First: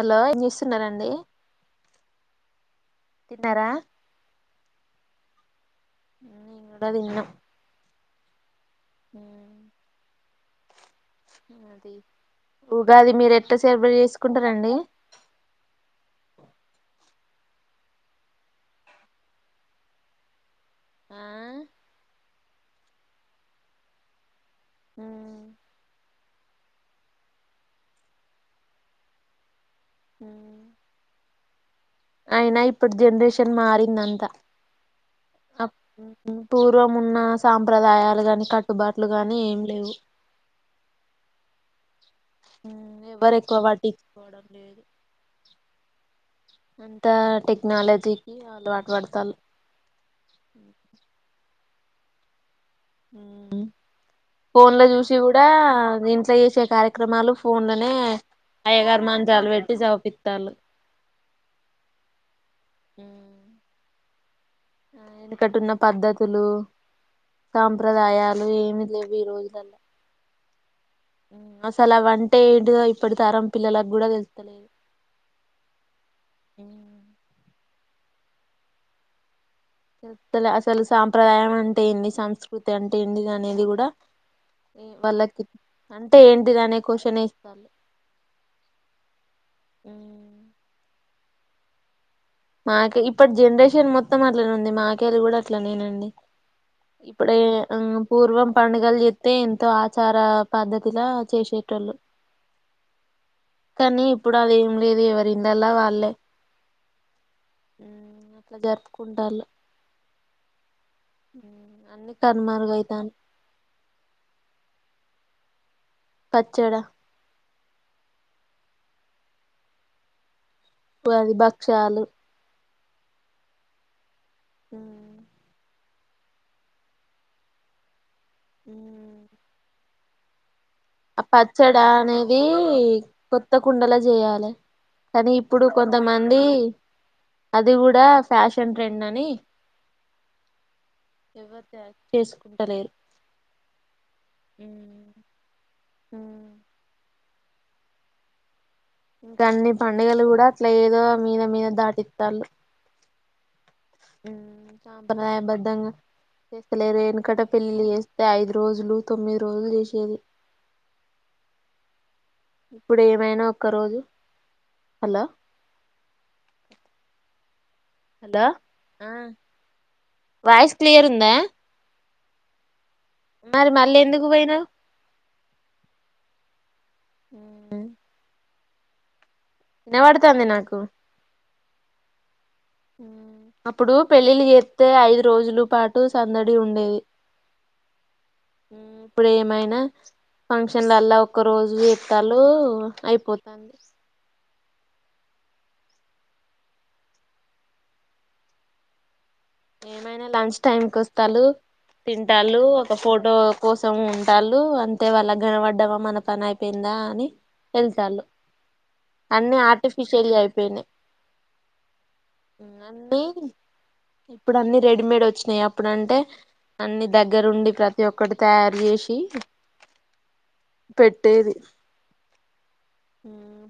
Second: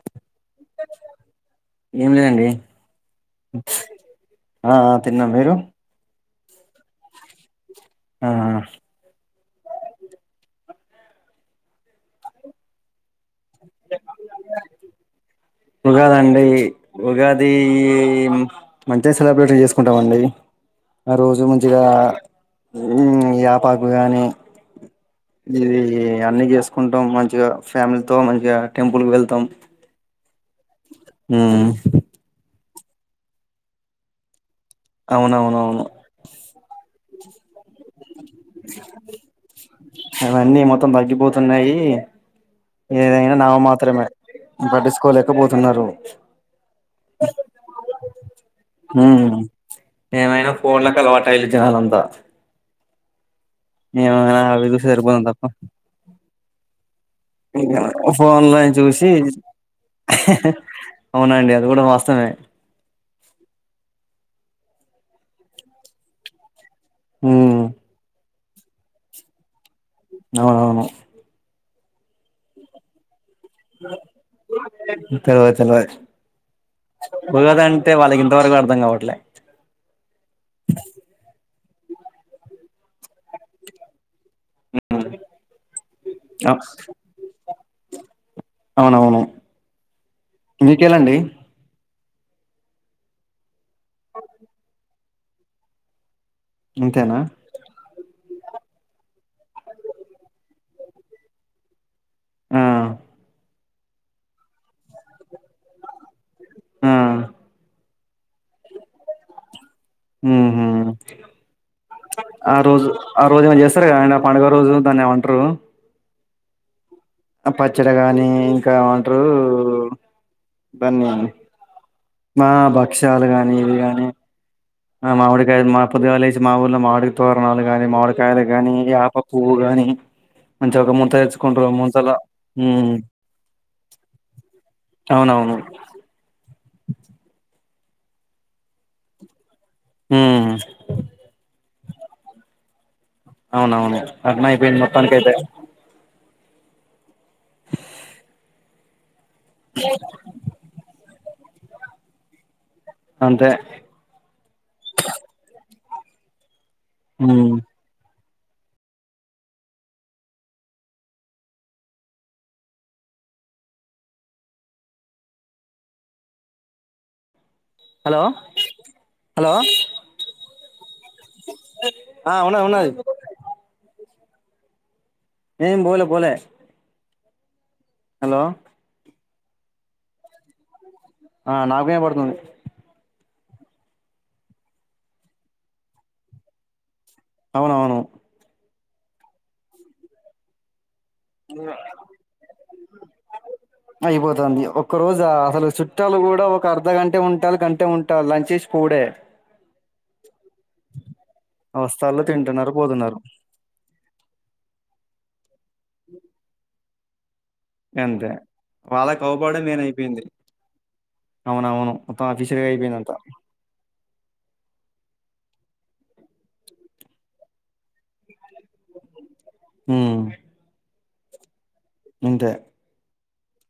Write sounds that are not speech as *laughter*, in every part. Hello ఏం చేస్తున్నారండి ఏం లేదండి తిన్నారా ఆ ఆ తిన్నాం మీరు ద విన్నం ఆ అది ఉగాది మీరు ఎట్లా సేలప చేసుకుంటారండి ఉగాది అండి ఉగాది మంచిగా సెలబ్రేషన్ చేసుకుంటామండి ఆ రోజు మంచిగా ఊమ్ యాపాకుగాని ఇది అన్ని చేస్త కుంటాం మంచిగా ఫ్యామిలీతో మంచిగా టెంపుల్కి వెళ్తాం ఊ అయినా ఇప్పుడు జనరేషన్ మారిందంతా అవునవునవును పూర్వం ఉన్న సాంప్రదాయాలు గాని కట్టుబాట్లు గాని ఏం లేవు అవన్నీ మొత్తం తగ్గిపోతున్నాయి ఎవరు ఏదైనా నావ ఎక్కువ మాత్రమే పట్టించుకోవడం లేదు పట్టిుకోలేకపోతున్నారు అంతా టెక్నాలజీకి అలవాటు ఉమ్ పడతాలు నంద ఉ అవి ఫోన్ లో చూసి సరిపోతుంది కూడా తప్ప ఇంట్లో చేసే కార్యక్రమాలు ఫోన్ లోనే ఫోన్లని అయ్యగారి చూసి మంత్రాలు పెట్టి చవిపిత్తాలు అవునండి అది గూడా వాస్తవమే హ ఆ ఎనకటున్న పద్ధతులు ఉమ్ సాంప్రదాయ ఏమి లేవు ఈ రోజులల అవునవును మసాలా వంటే ఏంటిదో ఇప్పుడు చ చలదా *inaudible* అయితే వాళ్ళకి ఇంతవరకు అర్థం కావట్లే చెల అసలు సంంప్రదాయం టే ఏంది సంస్కృతి అంటే ఏంది అనేది గూడా వాళ్ళకి అంటే అ ఏంటిది అనే క్వశ్చనేస్తరు అవునవును మీకేలండి మాకే ఇప్పటి జనరేషన్ మొత్తం అట్లనే ఉంది మాకేళ కూడా అట్లనేనండి అంతేనా ఇప్పుడే ఆ పూర్వం పండుగల్ జేత్ తే ఎంతో ఆచార పద్ధతిలా చేసేటోళ్ళు ఆ కానీ ఇప్పుడు అదేం లేదు ఎవఇన్లళ్ల వాళ్ళే ఊమ్ అట్ల జరుపుకుంటళు ఊహు ఆ రోజు కనుమరుగైతాను ఆ రోజు చేస్తరు కద ఆ పండుగ రోజు దాన్ని ఏమంటారు పచ్చడా పచ్చడి గాని ఇంకా ఏమంటరు ఉగాది భక్షాలు మా భక్ష్యాలు గాని ఇవి గాని ఆ ఉమ్ మామిడి కాయలు పొదుగాలేచి మా ఊర్లో మావిడి తోరణాలు గానీ మాడ్ కాని గాని యాప పువ్వు గాని మంచిగా ఒక ముంత ఆ తెచ్చుకుంటారు పచ్చడా ముంతల అనేదీ ఉమ్ కొత్త కుండలా చేయాలి కానీ అవునవును ఇప్పుడు కొంతమంది అది కూడా ఫ్యాషన్ ట్రెండ్ అని హమ్ ఎవరు చేసుకుంటలేరు అవునవును అగ్నైపోయిన్ది మొత్తానికైతే హ ఇంకా అన్ని పండుగలు గూడా అట్ల ఏదో మీద మీద దాటితాలు అంతే న్యాయబద్దంగా చేస్తలేరు వెనుకట ఉమ్ పెళ్లి ఐదు రోజులు తొమ్మిది రోజులు చేసేది ఇప్పుడు ఏమైనా ఒక్క రోజు అలా హలో హద ఆ హలో వాయిస్ క్లియర్ ఉందా ఆ ఉన్నది ఉన్నది మరి మళ్ళీ ఎందుకు పోయినౌ నేన్ బోలే పోలే ఉం హలో. వినబడుతంది నాకు ఆ నాకు వినపడుతుంది అప్పుడు పెళ్ళిళ్లు చేత్తే ఐదు రోజులు పాటు సందడి ఉండేది అవునవును ఇప్పుడు ఏమైనా ఫంక్షన్ లల్ల ఒక రోజు చేత్తళ్ళు అయిపోతంది అయిపోతుంది ఒక్క రోజా అసలు చుట్టాలు కూడా ఒక అర్ధ గంటే ఉంటాళ్లు గంటే ఉంటళ్లు లంచ్ చేసి పోవుడే ఏమైనా లంచ్ టైమ్ కుస్ త్తళ్ళు వస్తాళ్ళు తింటళ్లు తింటున్నారు ఒక పోతున్నారు ఫోటో కోసం ఉంటాలు అంతే వాళ్ళ నీలవడ్డమా మన పని అయిపోయింది దాని అంతే వాళ్ళకవపడం మెయిన్ అయిపోయింది ఆర్టిఫిషియల్ అయిపోయినాయి అవునవును మొత్తం అఫీషియల్ అయిపోయింది అంత అన్ని ఇప్పుడు అన్ని రెడీమేడ్ వచ్చినాయి అప్పుడు అంటే అన్ని దగ్గరుండి ప్రతి ఒక్కటి తయరుచేసీ ఉమ్ పెట్టేది అంతే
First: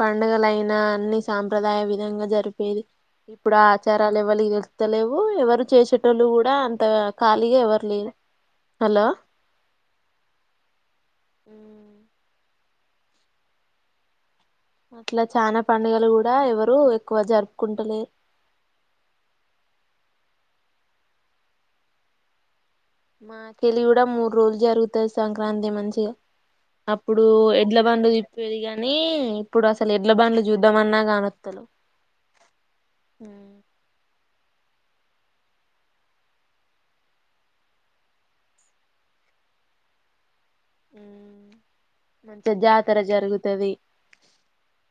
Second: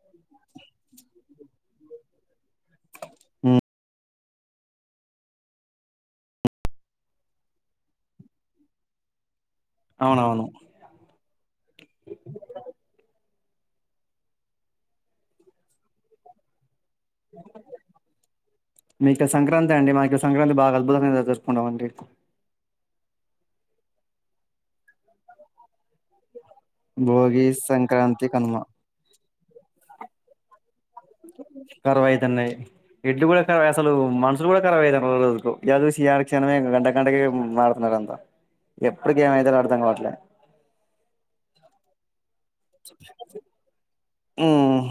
పండుగలయినా అన్ని సాంప్రదాయ విధంగా జరుప్ ఏది ఇప్పుడు ఉమ్ ఆచారా ఎవలికి తెళ్తలేవు ఎవరు చేసేటోళ్ళు కూడా అంత ఖాళీగా ఎవరు లేరు హలో అవునవును. ఉమ్ అట్లా చానా పండుగలు కూడా ఎవరు. ఎక్కువ జరుపుకుంటలేరు మీక సంక్రాంతి అండి మాకు సంక్రాంతి బాగా అద్భుతంగా జరుపుకుంటాం అండి. మాకెళ్ళీ కూడా మూడు రోజులు జరుగుతాయి సంక్రాంతి మంచిగా అపుడు భోగి ఎడ్ల బండ్లు సంక్రాంతి కనుమ తిప్పేది గానీ ఇపుడు అసలు ఎడ్ల బండ్లు చూద్దాంమన్నా. కరవైతున్నాయి ఎడ్లు కూడా క అసలు మా కూడా కరాబ్ అ రోజుదో స క్షణమే గంట గంటకి మడుతున్నారు అంతా ఎప్పుడు ఏమి అయితే ఆడుతాం కాబట్లే మంచిగా జాతర జరుగుతది ఉమ్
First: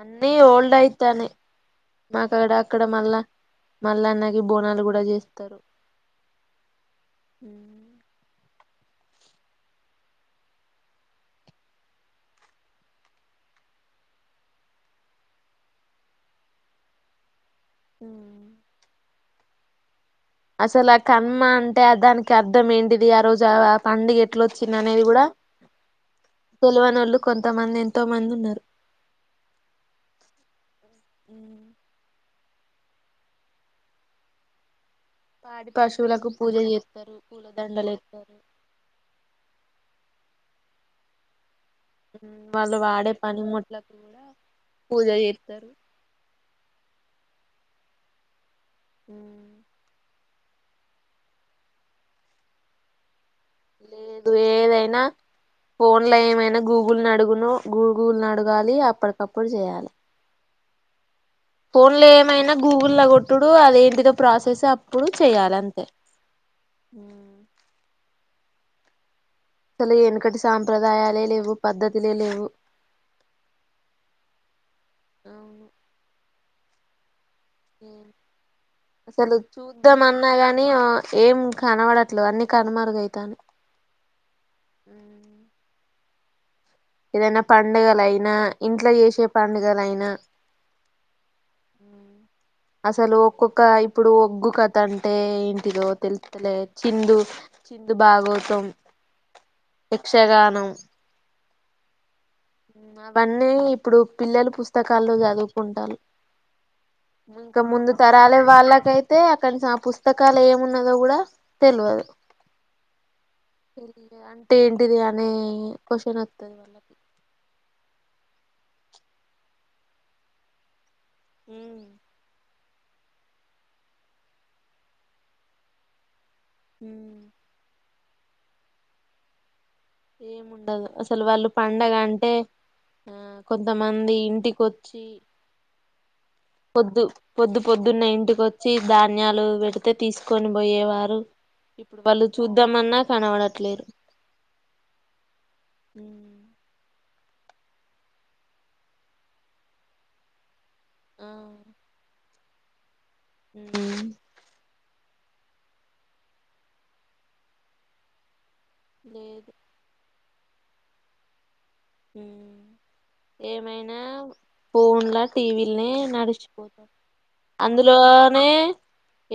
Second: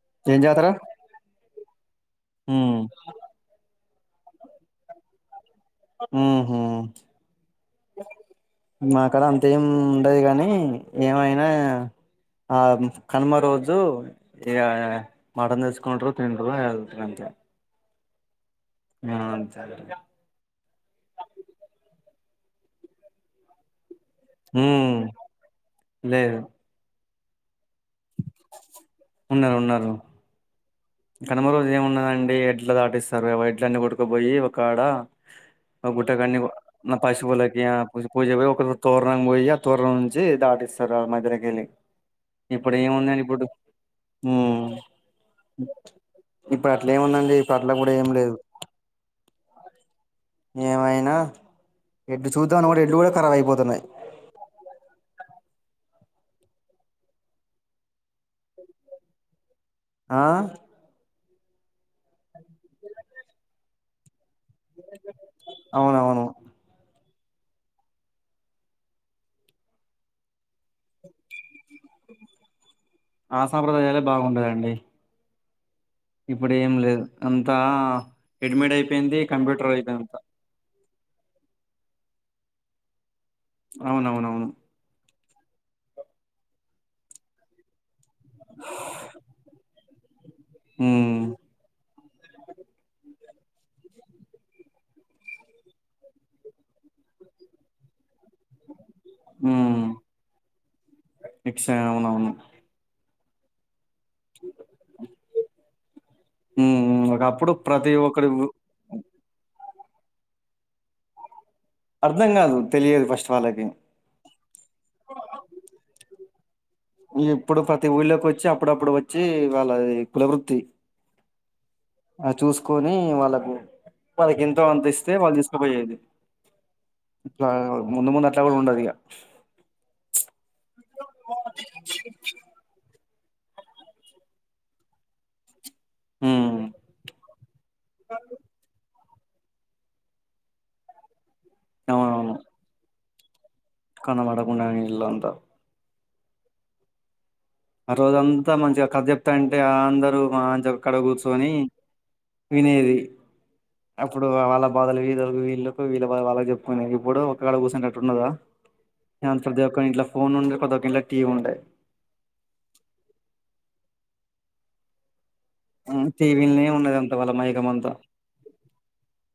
అన్నీ ఏం జాతర ఓల్డ్ అయితనై మాకాడ ఉమ్ అక్కడ మళ్ళా మల్లన్నకి బోనాలు కూడా చేస్ ఉహు మా కాడ అంత ఏం ఉండడు కాని ఏమైనా ఆ కనుమ రోజు ఇగ మటన్ తెచ్చుకుంటారు తింటరు వెళ్తారు అంతే. మ్మ్ అ అంతేలేండి అసలు ఆ కన్మ అంటే దానికి అర్ధం ఏంటిది ఆ రోజు ఆ అవ్ పండుగ ఎట్లా వచ్చింది ఉమ్ అనేది కూడా లేదు తెలవనోళ్లు కొంతమంది మంది ఉన్నారు ఉన్నారు ఉన్నారు కనుమ రోజు ఏముండదండి యాడ్ ఇల్లుదాటిస్తారు వడ్లన్నీ పటుకుపోయి ఒకాడ పాడి ఆ పశువులకు గుట్టకాన్ని పూజ నా చేస్తారు పసిపోలకి ఆ పూలదండలు పు పూజ ఎత్తారు పోయి ఒక తోరనికి పోయి తోరం జె దాడిస్ సర మధ్యాలేకెళ్ళి మ్మ్ వాళ్ళు వాడే పని ముట్లకు కూడా ఉమ్ పూజ చేస్తారు. ఇప్పుడు అట్లే ఏముందండి ఇప్పు అట్ల కూడా ఏమి లేదు. ఏమైనా ఎడ్డు చూద్దాను కూడా ఎడ్లు కూడా ఖరాబ్ అయిపోతున్నాయి లేదు ఏదైనా. ఫోన్ లో ఏమైనా గూగుల్ని అడుగును గూ గూగుల్ అడగాలి అప్పటికప్పుడు చేయాలి ఆ ఫోన్లో ఏమైనా గూగుల్లో కొట్టుడు అదేంటిదో ప్రాసెస్. అప్పుడు చెయాలంతే అవునవును మ్మ్ అసలు వెనుకటి సాంప్రదాయాలే లేవు, పద్ధతులే లేవు. ఆ సాంప్రదాయాలే బాగుండేది అండి ఇప్పుడు ఏం లేదు అంతా ఎడ్మిడ్ అయిపోయింది అసలు కంప్యూటర్ అయిపోయింది అంత. చూద్దామన్నా గాని ఏం కనబడట్లే అన్ని కనుమారుగయితాన్నాయి అవునవునవును ఏదైనా పండుగలయినా ఇంట్లో చేసే పండుగలయినా. మ్మ్ అసలు ఒక్కొక్క ఇప్పుడు ఒగ్గు కథ అంటే ఏంటిదో తెలుత్తలే చిందు చిందు బాగోతాం ఉమ్ యక్షగానం నిక్ష అవునవును మ్మ్ అవన్నీ ఇప్పుడు పిల్లలు పుస్తకాల్లో చదువుకుంటాలు ఉమ్ ఉమ్. ఒకప్పుడు ఇంకా ముందు ప్రతి ఒక్కరి తరాలే ఊ- వాళ్ళకైతే అయితే అక్కడి ఆ పుస్తకాలు ఏమున్నదో కూడా తెల్వదు అర్థం కాదు తెలియదు ఫస్ట్ వాళ్ళకి తెలీదు అంటే ఏంటిది అనే క్వశ్చన్ వత్ తెల్వని ఇప్పుడు ప్రతి ఊళ్ళోకి వచ్చి అప్పుడప్పుడు వచ్చి వాళ్ళది కులవృత్తి మ్మ్ ఆ చూసుకొని వాళ్ళకు వాళ్ళకి ఎంతో అంత ఇస్తే వాళ్ళు తీసుకుపోయేది హూ ఉ ఇట్లా ముందు ముందు అట్ల గూడ ఉండదిక ఏముండదు అసలు వాళ్ళు పండగ అంటే ఆ కొంతమంది ఇంటికి ఒచ్చి ఉమ్ పొద్దు పొద్దు పొద్దున్న ఇంటికొచ్చి దాని పుణ్యాలు పెడితే తీసుకొని పోయేవారు ఇప్పుడు వాళ్ళు చూద్దామన్నా ఛానవడు కనపడకుండానే ఇల్లు అంత ఉ ఆ రోజంతా మంచిగా కథ చెప్తా అంటేఆ అందరు చె అక్కడ ఆ కూర్సొని వినేది అప్పుడు వాళ్ళ బాధలు వీధలు వీళ్ళకు వీళ్ళ బాధలు వాళ్లకు చెప్పుకుని ఇప్పుడు ఒకక్కడ కూర్చనేటట్టున్నదా లేదు ప్రతిఒక్కరి ఇంట్ల ఫోన్ ఉండే ప్రతిఒక్క ఇంట్లకు టీవీ వుంటాయి ఏమైనా ఫోన్ల టీవీలని టీవీలనే నడిచిపోతాం ఉన్నది అంతా వాళ్ళ మైకం అంతా అందులోనే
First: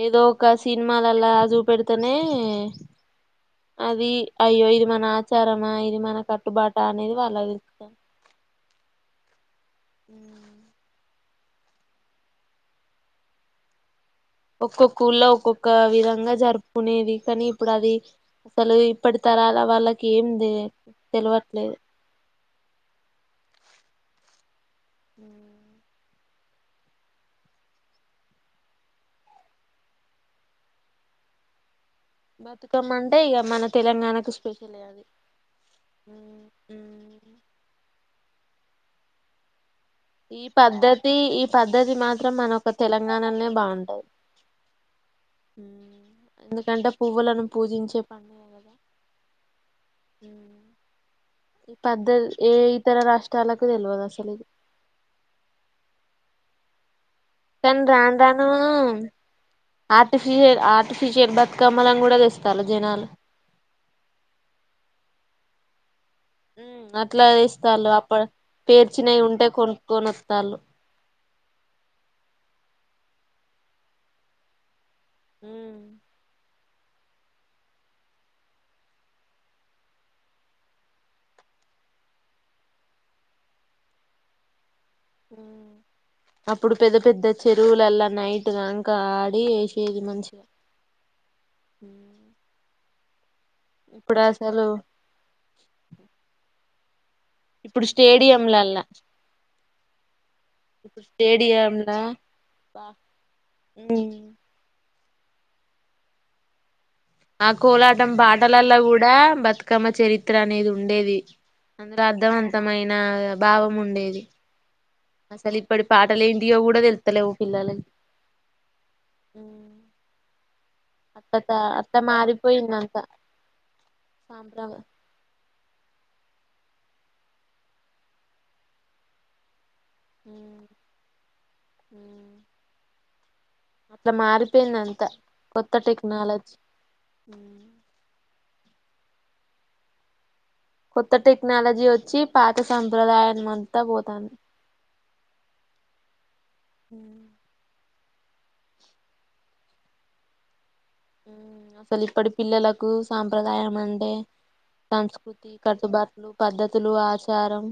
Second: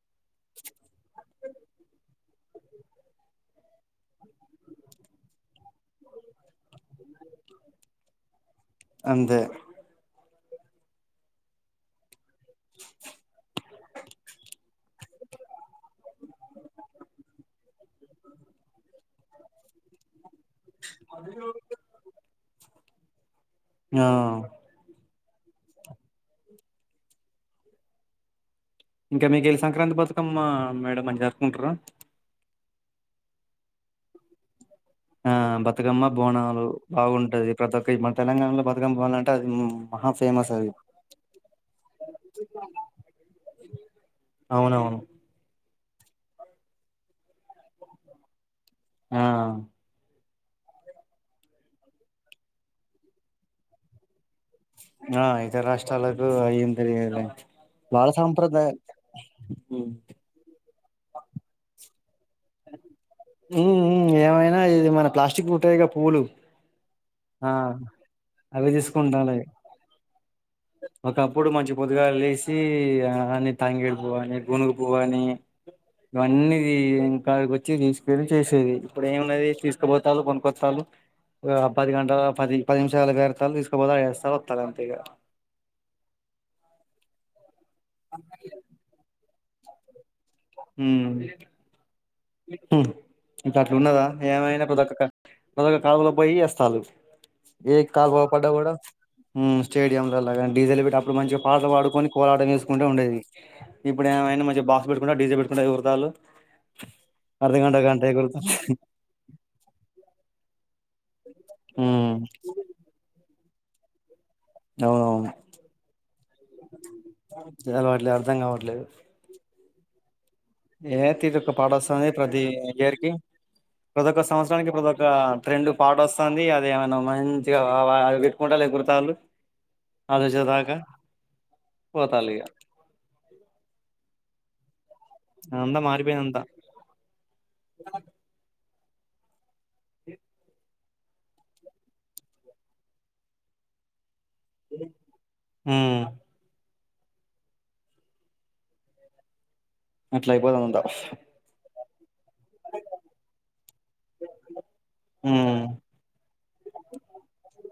ఏదో ఒక సినిమాలలా చూ పెడితేనే అది అయ్యో ఇది మన ఆచారమా ఇది మన కట్టుబాట అనేది వా లా అంతే ఒక్కొక్ స్కూల్ల్లో ఒక్కొక్క విధంగా ఇంగ జరుపుకునేది కానీ ఇప్పుడు అది అసలు ఇప్పటి తరాల వాళ్ళకి ఏం తే తెలివట్లేదు ఆ ఉ ఇంకా మీక వెళ్ళి సంక్రాంతి బతుకమ్మ మేడం అని జరుకుంటారు బతుకమ్మంటే ఇక మన తెలంగాణకు స్పెషల్ ఆ బతుకమ్మ బోనాలు బాగుంటాది ప్రతి ఒక్క మంత్ తెలంగాణలో బతుకమ్ పోవాలంటే అది హ్మ్ ఈ పద్ధతి ఈ పద్ధతి మాత్రం మనక తెలంగాణలోనే బాగుంటాది అవునవును ఎందుకంటే పువ్వులను పూజించే పండుగ కదా ఆ హ్మ్ ఈ పెద్ద ఏ ఇతర రాష్ట్రాలకు తెల్వదు అసలు ఆ ఇతర రాష్ట్రాలకు అయంతరి తను రాను రాను ఉమ్ ఆర్టిఫి శిషి బతుకమ్మలను కూడా తె మ్ మ్ ఏమైనా ఇది మనకి లాస్ట్ బుతాయి పూలు ఉమ్ అట్లా ఆ తెస్తాలు అప్ప అవి పేర్చినవి తీసుకుంటాలే ఉంటే కొనుక్కొని వత్తాలు ఒకప్పుడు మంచి పొదుగాలు లేసి దాని తాంగేడు పూవు అనీ గును పోవని ఇవన్నీ ఈ క్కడికి వచ్చి తీసుకళ్ళ చేసేది, ఇప్పుడు ఏమిన్నది తీసుకుపోతాలు పనుకొస్తాలు, పది గంటల పది పది నిమిషాలు వేరతాలు తీసుకుపోతా వేస్తారు వస్తా అంతేగా, అప్పుడు పెద్ద పెద్ద చెరువులలా నైట్ దాంక ది వేసేది మంచి మ్ మ్ ఇంత అట్లు ఉన్నదా ఇప్పుడు ఏమైనా అసలు ప్రక్క ప్రక్క కాలులో పోయి వేస్తాలు ఏ ఇప్పుడు కాలు పో పడ్డా కూడా, స్టేడియంలలా స్టేడియం లోలా డీజలు పెట్టి ఇప్పుడు అప్పుడు మంచిగా పాట స్టేడియంలా పాడుకొని కోలాట వేసుకుంటే ఉండేది, ఇప్పుడు ఏమైనా మంచిగా బాగా అప్పుడు కూడా డీజే ఇకు ఎరతాలు ఆ కోలాటం పాటలలో కూడా బతుకమ్మ చరిత్ర అనేది ఉండేది అందులో ఉమ్ అర్ధవంతమైన భావం ఉండేది అవునవును అసలు ఇప్పటి పాటలు ఏంటియో కూడా తెలుతలేవు పిల్లలకి అలవాట్లేదు అర్థం కావట్లేదు ఏ అట్ట తీరుకు పాడ అట్లా వస్తుంది ప్రతి ఇయర్ మారిపోయిందంతా కీ ప్రతి ఒక్క సంవత్సరానికి సాంప్రదా ప్రతి ఒక్క ఫ్రెండ్ పాట వస్తుంది అది ఏమైనా మంచిగా అ పెట్టుకుంటా ఎగురతళ్ళు అద చతాక పోతాలిగా అట్లా మారిపోయిం తా కొత్త అంతా మారిపోయింది అంతా టెక్నాలజీ కొత్త టెక్నాలజీ వచ్చి పాత సంప్రదాయం అంతా పోతాంది మ్ అట్లా అయిపోయిది అంత వెలిపడి పిల్లలకు సాంప్రదాయం అంటే సంస్కృతి ఉమ్ కట్టుబాట్లు పద్ధతులు ఆచారం